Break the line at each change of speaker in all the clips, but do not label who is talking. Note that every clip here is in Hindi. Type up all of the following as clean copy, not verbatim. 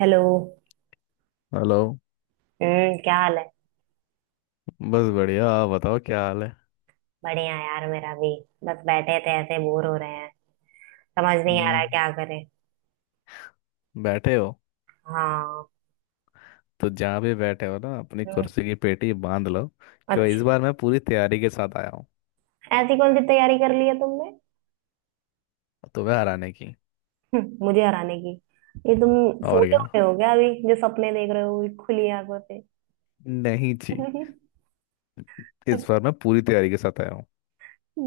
हेलो।
हेलो।
हम्म। क्या हाल है।
बस बढ़िया, आप बताओ क्या हाल है।
बढ़िया यार मेरा भी। बस बैठे थे ऐसे बोर हो रहे हैं। समझ नहीं आ रहा है
हम्म।
क्या करें।
बैठे हो?
हाँ।
तो जहाँ भी बैठे हो ना अपनी
हम्म।
कुर्सी की पेटी बांध लो। क्यों?
अच्छा।
इस बार मैं पूरी तैयारी के साथ आया हूँ।
ऐसी कौन सी तैयारी कर ली है तुमने।
तुम्हें हराने की।
मुझे हराने की। ये तुम सो
और
के
क्या।
उठे हो क्या अभी जो सपने देख रहे हो ये खुली आंखों से।
नहीं जी, इस बार मैं पूरी तैयारी के साथ आया हूँ।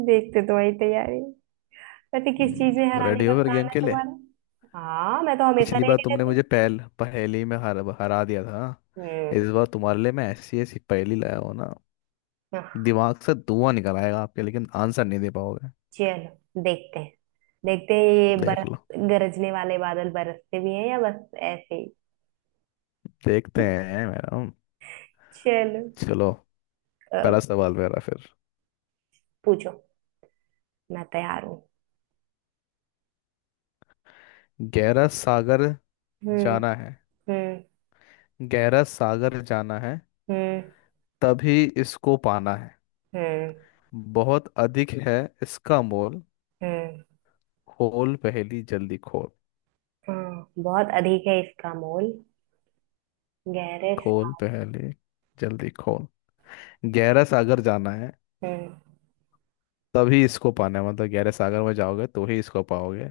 देखते तुम्हारी तैयारी। वैसे किस चीज में
तो
हराने
रेडी
का
हो फिर गेम
प्लान है
के लिए।
तुम्हारा। हाँ, मैं तो हमेशा
पिछली बार
रेडी
तुमने
रहती
मुझे
हूँ।
पहल पहेली में हरा दिया था। इस बार तुम्हारे लिए मैं ऐसी ऐसी पहेली लाया हूँ ना,
हम्म।
दिमाग से धुआं निकल आएगा आपके, लेकिन आंसर नहीं दे पाओगे।
चलो देखते हैं। देखते हैं ये
देख
बरस
लो।
गरजने वाले बादल बरसते भी हैं या बस ऐसे ही।
देखते हैं मैडम।
चलो।
चलो।
अ,
पहला सवाल मेरा फिर।
पूछो। मैं तैयार हूँ।
गहरा सागर
हम्म।
जाना है।
हम्म।
गहरा सागर जाना है,
हम्म।
तभी इसको पाना है।
हम्म।
बहुत अधिक है इसका मोल।
हम्म।
खोल पहेली जल्दी खोल।
हाँ, बहुत अधिक है इसका मोल। गहरे
खोल
सा-
पहेली जल्दी खोल। गहरा सागर जाना है,
हम्म।
तभी इसको पाना है। मतलब गहरे सागर में जाओगे तो ही इसको पाओगे।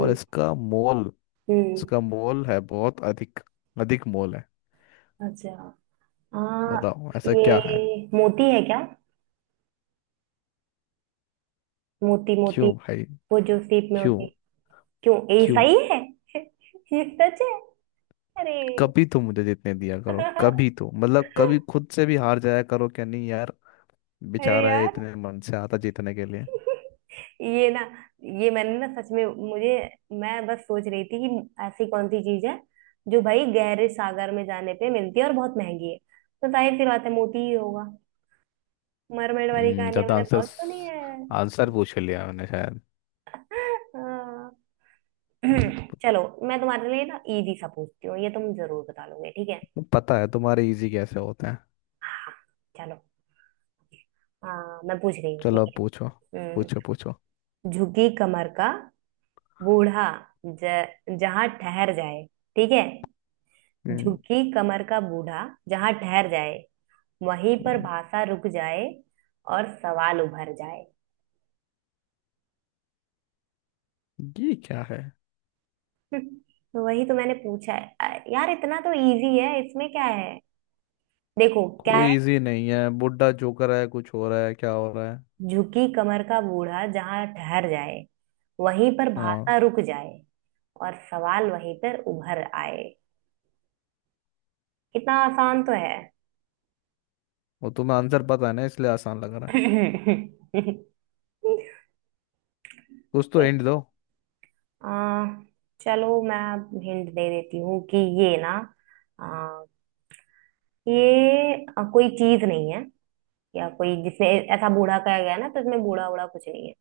और इसका मोल,
हम्म।
इसका मोल है बहुत अधिक। अधिक मोल है।
अच्छा। हाँ।
बताओ ऐसा
ये
क्या है।
मोती है क्या। मोती मोती
क्यों भाई?
वो जो सीप में
क्यों?
होती है। क्यों, ये
क्यों?
सही है। ये सच है। अरे।
कभी तो मुझे जीतने दिया करो, कभी तो, मतलब कभी खुद से भी हार जाया करो क्या, नहीं यार।
अरे
बेचारा है,
यार।
इतने मन से आता जीतने के लिए।
ये ना, ये मैंने ना सच में, मुझे, मैं बस सोच रही थी कि ऐसी कौन सी चीज है जो भाई गहरे सागर में जाने पे मिलती है और बहुत महंगी है तो जाहिर सी बात है मोती ही होगा। मरमेड वाली कहानियां
ज्यादा
मैंने
आंसर,
बहुत सुनी है।
आंसर पूछ लिया मैंने शायद।
हाँ।
हम्म,
चलो, मैं तुम्हारे लिए ना इजी सा पूछती हूँ, ये तुम जरूर बता लोगे, ठीक है।
पता है तुम्हारे इजी कैसे होते हैं।
हाँ। चलो। हाँ, मैं पूछ रही हूँ
चलो
ठीक
अब
है।
पूछो।
हम्म,
पूछो पूछो।
झुकी कमर का बूढ़ा, ज, जहां ठहर जाए, ठीक है।
हम्म
झुकी कमर का बूढ़ा जहां ठहर जाए, वहीं पर
हम्म,
भाषा रुक जाए और सवाल उभर जाए।
ये क्या है?
तो वही तो मैंने पूछा है यार, इतना तो इजी है, इसमें क्या है। देखो क्या है।
कोई इजी नहीं है, बुड्ढा जोकर है, कुछ हो रहा है, क्या हो रहा है।
झुकी कमर का बूढ़ा जहां ठहर जाए, वहीं पर
हाँ,
भाषा रुक जाए और सवाल वहीं पर उभर आए। कितना आसान तो है।
वो तुम्हें आंसर पता है ना, इसलिए आसान लग रहा है। कुछ तो
एक-
एंड दो।
आ, चलो मैं हिंट दे देती हूँ कि ये ना, आ, ये कोई चीज नहीं है या कोई जिसने, ऐसा बूढ़ा कहा गया है ना तो इसमें बूढ़ा बूढ़ा कुछ नहीं है।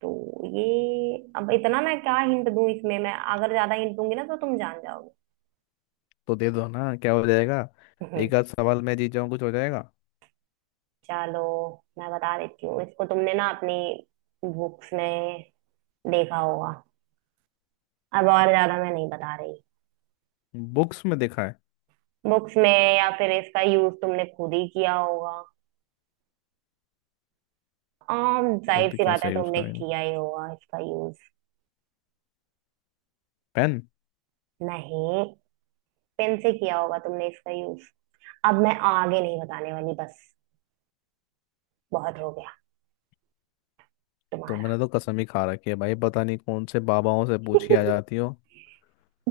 तो ये, अब इतना मैं क्या हिंट दूं, इसमें मैं अगर ज्यादा हिंट दूंगी ना तो तुम जान जाओगे।
तो दे दो ना, क्या हो जाएगा।
हम्म,
एक आध सवाल मैं जीत जाऊं, कुछ हो जाएगा।
चलो मैं बता देती हूँ, इसको तुमने ना अपनी बुक्स में देखा होगा। अब और ज्यादा मैं नहीं बता रही।
बुक्स में देखा है?
बुक्स में, या फिर इसका यूज तुमने खुद ही किया होगा। आम, जाहिर
खुद
सी बात है
कैसे यूज
तुमने
करेंगे?
किया ही होगा इसका यूज।
पेन।
नहीं, पेन से किया होगा तुमने इसका यूज। अब मैं आगे नहीं बताने वाली, बस बहुत हो गया तुम्हारा।
तुमने तो कसम ही खा रखी है भाई, पता नहीं कौन से बाबाओं से पूछी आ जाती हो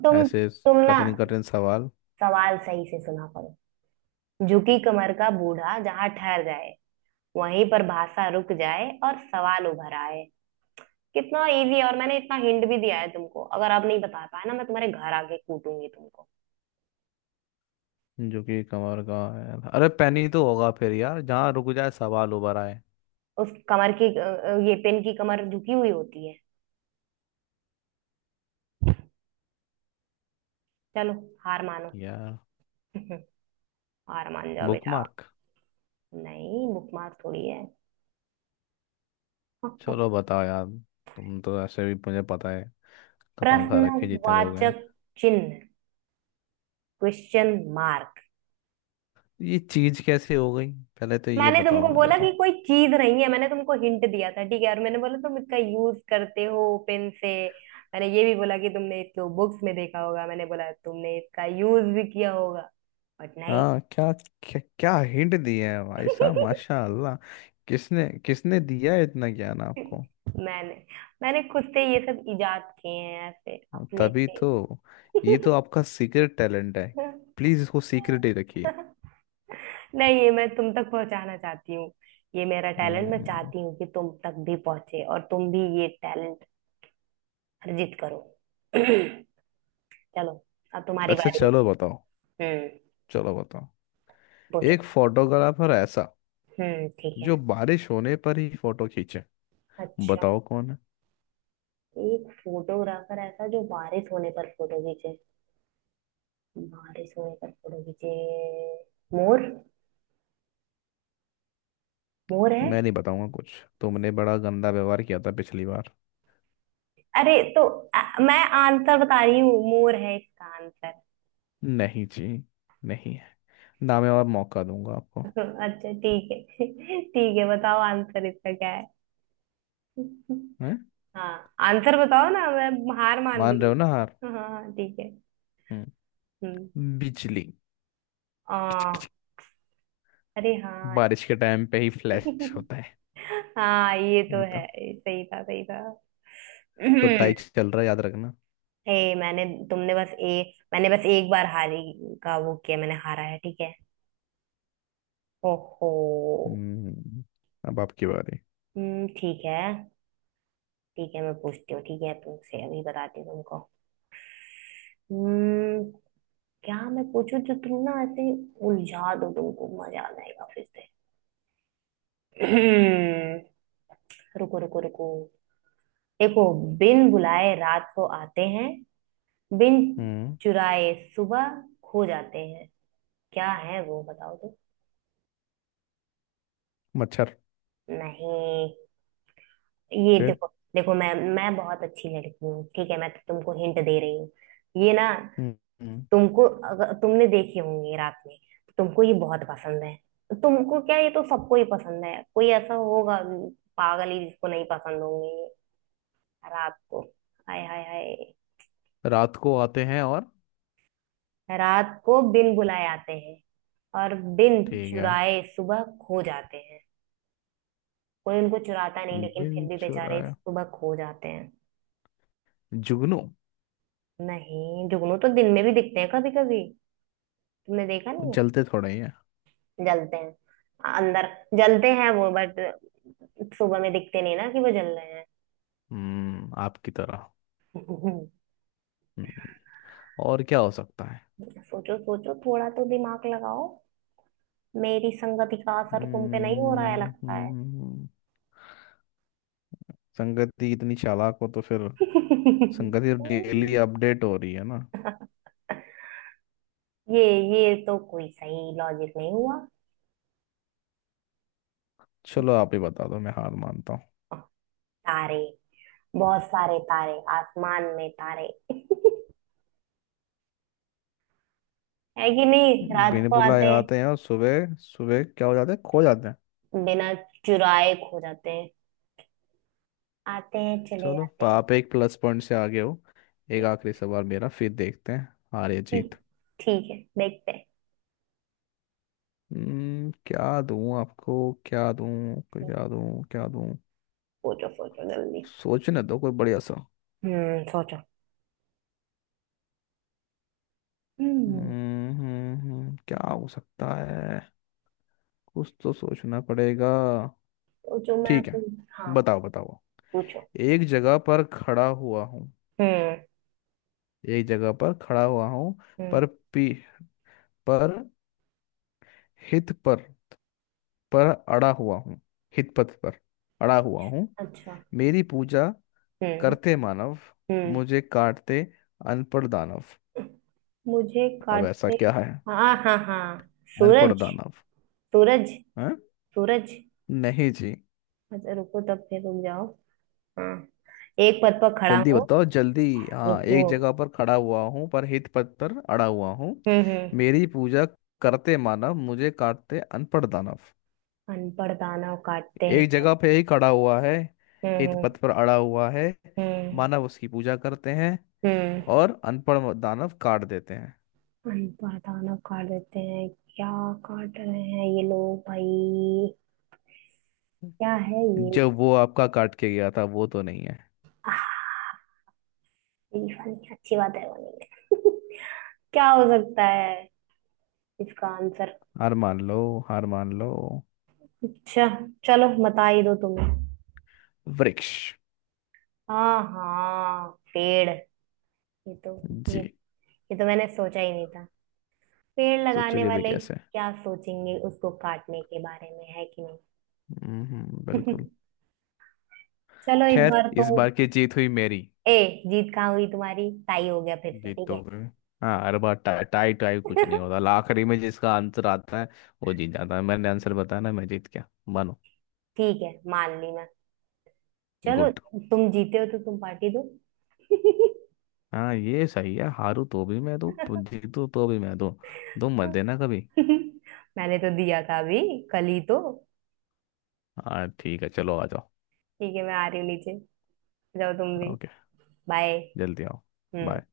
तुम
ऐसे
तुम ना,
कठिन कठिन सवाल।
सवाल सही से सुना करो। झुकी कमर का बूढ़ा जहां ठहर जाए, वहीं पर भाषा रुक जाए और सवाल उभर आए। कितना इजी है, और मैंने इतना हिंट भी दिया है तुमको। अगर आप नहीं बता पाए ना, मैं तुम्हारे घर आके कूटूंगी तुमको।
जो कि कमर का है। अरे पेन ही तो होगा फिर यार, जहाँ रुक जाए सवाल उभर आए।
उस कमर की, ये पेन की कमर झुकी हुई होती है। चलो हार मानो।
यार,
हार मान जाओ
बुक
बेटा।
मार्क।
नहीं, बुक मार थोड़ी है।
चलो बताओ यार, तुम तो ऐसे भी मुझे पता है, कसम खा रखी है जितने लोग हैं।
प्रश्नवाचक चिन्ह। Question mark.
ये चीज कैसे हो गई पहले तो ये
मैंने
बताओ
तुमको
मुझे
बोला कि
तो।
कोई चीज नहीं है, मैंने तुमको हिंट दिया था ठीक है, और मैंने बोला तुम इसका यूज करते हो पेन से। मैंने ये भी बोला कि तुमने इसको बुक्स में देखा होगा, मैंने बोला तुमने इसका यूज भी किया होगा। बट नहीं।
हाँ, क्या क्या, क्या हिंट दिया है भाई साहब, माशाल्लाह। किसने किसने दिया है इतना ज्ञान आपको।
मैंने मैंने खुद से ये सब इजाद किए हैं, ऐसे अपने
तभी
से।
तो, ये तो आपका सीक्रेट टैलेंट है। प्लीज इसको सीक्रेट ही रखिए।
नहीं, ये मैं तुम तक पहुंचाना चाहती हूँ। ये मेरा टैलेंट, मैं
हम्म,
चाहती हूँ कि तुम तक भी पहुंचे और तुम भी ये टैलेंट अर्जित करो। चलो अब तुम्हारी
अच्छा
बारी है।
चलो बताओ।
हम्म।
चलो बताओ।
पूछो।
एक फोटोग्राफर ऐसा,
हम्म, ठीक है।
जो बारिश होने पर ही फोटो खींचे।
अच्छा।
बताओ कौन है।
एक फोटोग्राफर ऐसा जो बारिश होने पर फोटो खींचे। बारिश होने पर फोटो खींचे। मोर। मोर है।
मैं नहीं बताऊंगा कुछ, तुमने बड़ा गंदा व्यवहार किया था पिछली बार।
अरे तो, मैं आंसर बता रही हूँ, मोर है इसका आंसर।
नहीं जी, नहीं है। ना मैं और मौका दूंगा आपको।
अच्छा ठीक है। ठीक है, बताओ आंसर इसका क्या है।
हैं?
हाँ, आंसर बताओ ना, मैं हार मान ली।
मान रहे हो ना हार?
हाँ, हाँ, हाँ, ठीक है। हम्म।
बिजली।
आ, अरे हाँ।
बारिश के टाइम पे ही फ्लैश होता है।
हाँ ये तो
वो तो।
है। सही था, सही था।
तो टाइट चल रहा है, याद रखना।
ए मैंने, तुमने बस, ए मैंने बस एक बार हारी का वो किया, मैंने हारा है ठीक है। ओहो।
हम्म। अब आपकी बारी।
हम्म, ठीक है। ठीक है, मैं पूछती हूँ ठीक है, तुमसे अभी बताती हूँ तुमको। हम्म। क्या मैं पूछूं जो तुम ना ऐसे, उलझा दो तुमको मजा आ जाएगा फिर से। हम्म, रुको रुको रुको। देखो, बिन बुलाए रात को आते हैं, बिन
हम्म।
चुराए सुबह खो जाते हैं। क्या है वो, बताओ तो।
मच्छर।
नहीं। ये
फिर?
देखो। देखो, मैं बहुत अच्छी लड़की हूँ ठीक है, मैं तो तुमको हिंट दे रही हूँ। ये ना,
हम्म हम्म,
तुमको, अगर तुमने देखी होंगी रात में, तुमको ये बहुत पसंद है। तुमको क्या, ये तो सबको ही पसंद है, कोई ऐसा होगा पागल ही जिसको नहीं पसंद होंगे ये। रात को, हाय हाय हाय।
रात को आते हैं और,
रात को बिन बुलाए आते हैं, और बिन
ठीक है।
चुराए सुबह खो जाते हैं। कोई उनको चुराता नहीं लेकिन फिर
बिन
भी बेचारे
चुराया,
सुबह खो जाते हैं।
जुगनू।
नहीं, जुगनू तो दिन में भी दिखते हैं कभी कभी, तुमने देखा
वो
नहीं है।
जलते थोड़े ही है।
जलते हैं अंदर, जलते हैं वो बट सुबह में दिखते नहीं ना कि वो जल रहे हैं।
हम्म, आपकी तरह। हम्म। और क्या हो सकता है।
सोचो सोचो, थोड़ा तो दिमाग लगाओ। मेरी संगति का असर तुम पे नहीं हो रहा है
हम्म
लगता है।
हम्म, संगति इतनी चालाक हो तो फिर, संगति डेली अपडेट हो रही है ना।
ये ये तो कोई सही लॉजिक नहीं हुआ।
चलो आप ही बता दो, मैं हार मानता हूँ।
तारे, बहुत सारे तारे, आसमान में तारे। है कि नहीं, रात
बिन
को आते
बुलाए
हैं,
आते हैं और सुबह सुबह क्या हो जाते हैं, खो जाते हैं।
बिना चुराए खो जाते हैं, आते हैं चले
चलो
जाते हैं।
आप एक प्लस पॉइंट से आगे हो। एक आखिरी सवाल मेरा फिर, देखते हैं हार या जीत।
ठीक, ठीक है देखते हैं।
हम्म, क्या दूं आपको। क्या दूं। क्या दूं क्या दूं।
सोचो सोचो जल्दी।
सोचने दो कोई बढ़िया सा।
हम्म, सोचो। हम्म,
क्या हो सकता है? कुछ तो सोचना पड़ेगा।
सोचो, मैं
ठीक है,
अपनी, हाँ
बताओ बताओ।
पूछो।
एक जगह पर खड़ा हुआ हूँ।
हम्म।
एक जगह पर खड़ा हुआ हूँ,
हम्म।
पर पी पर हित पर अड़ा हुआ हूँ। हित पथ पर अड़ा हुआ हूँ।
अच्छा।
मेरी पूजा
हम्म।
करते मानव,
हम्म।
मुझे काटते अनपढ़ दानव।
मुझे
अब ऐसा
काटते।
क्या है?
हाँ हाँ हाँ,
अनपढ़
सूरज।
दानव।
सूरज।
हैं?
सूरज।
नहीं जी।
अच्छा रुको, तब फिर रुक जाओ। हाँ, एक पद पर खड़ा
जल्दी
हूँ।
बताओ जल्दी। हाँ,
रुको।
एक जगह पर खड़ा हुआ हूँ, पर हित पथ पर अड़ा हुआ हूँ।
हम्म। हम्म।
मेरी पूजा करते मानव, मुझे काटते अनपढ़ दानव।
अनपढ़ दानव काटते हैं।
एक जगह पे ही खड़ा हुआ है। हित
हम्म।
पथ पर अड़ा हुआ है।
हम्म।
मानव उसकी पूजा करते हैं।
हम्म।
और अनपढ़ दानव काट देते हैं।
अनपढ़ दानव काट देते हैं। क्या काट रहे हैं ये लोग भाई, क्या है ये।
जो वो आपका काट के गया था वो तो नहीं है।
आह, ये वाली अच्छी बात है वाली। क्या हो सकता है इसका आंसर।
हार मान लो। हार मान लो।
अच्छा चलो बता ही दो तुम्हें।
वृक्ष।
हाँ हाँ, पेड़। ये तो, ये
जी।
ये तो मैंने सोचा ही नहीं था। पेड़ लगाने
सोचोगे भी
वाले
कैसे।
क्या सोचेंगे उसको काटने के बारे में, है कि नहीं।
हम्म, बिल्कुल।
चलो इस
खैर,
बार तो,
इस बार की जीत हुई मेरी।
ए जीत कहाँ हुई तुम्हारी, टाई हो गया फिर से
जीत
ठीक
तो
है।
हुई। हाँ, हर बार टाई टाई टाई, कुछ नहीं होता। आखिरी में जिसका आंसर आता है वो जीत जाता है। मैंने आंसर बताया ना, मैं जीत गया, मानो।
ठीक है मान ली मैं। चलो,
गुड।
तुम जीते हो तो तुम पार्टी दो।
हाँ ये सही है, हारू तो भी मैं दूँ, जीतू तो भी मैं दूँ, तुम मत देना कभी।
मैंने तो दिया था अभी, कल ही तो।
हाँ ठीक है, चलो आ जाओ।
ठीक है, मैं आ रही हूँ नीचे। जाओ तुम भी।
ओके।
बाय।
जल्दी आओ। बाय।
हम्म।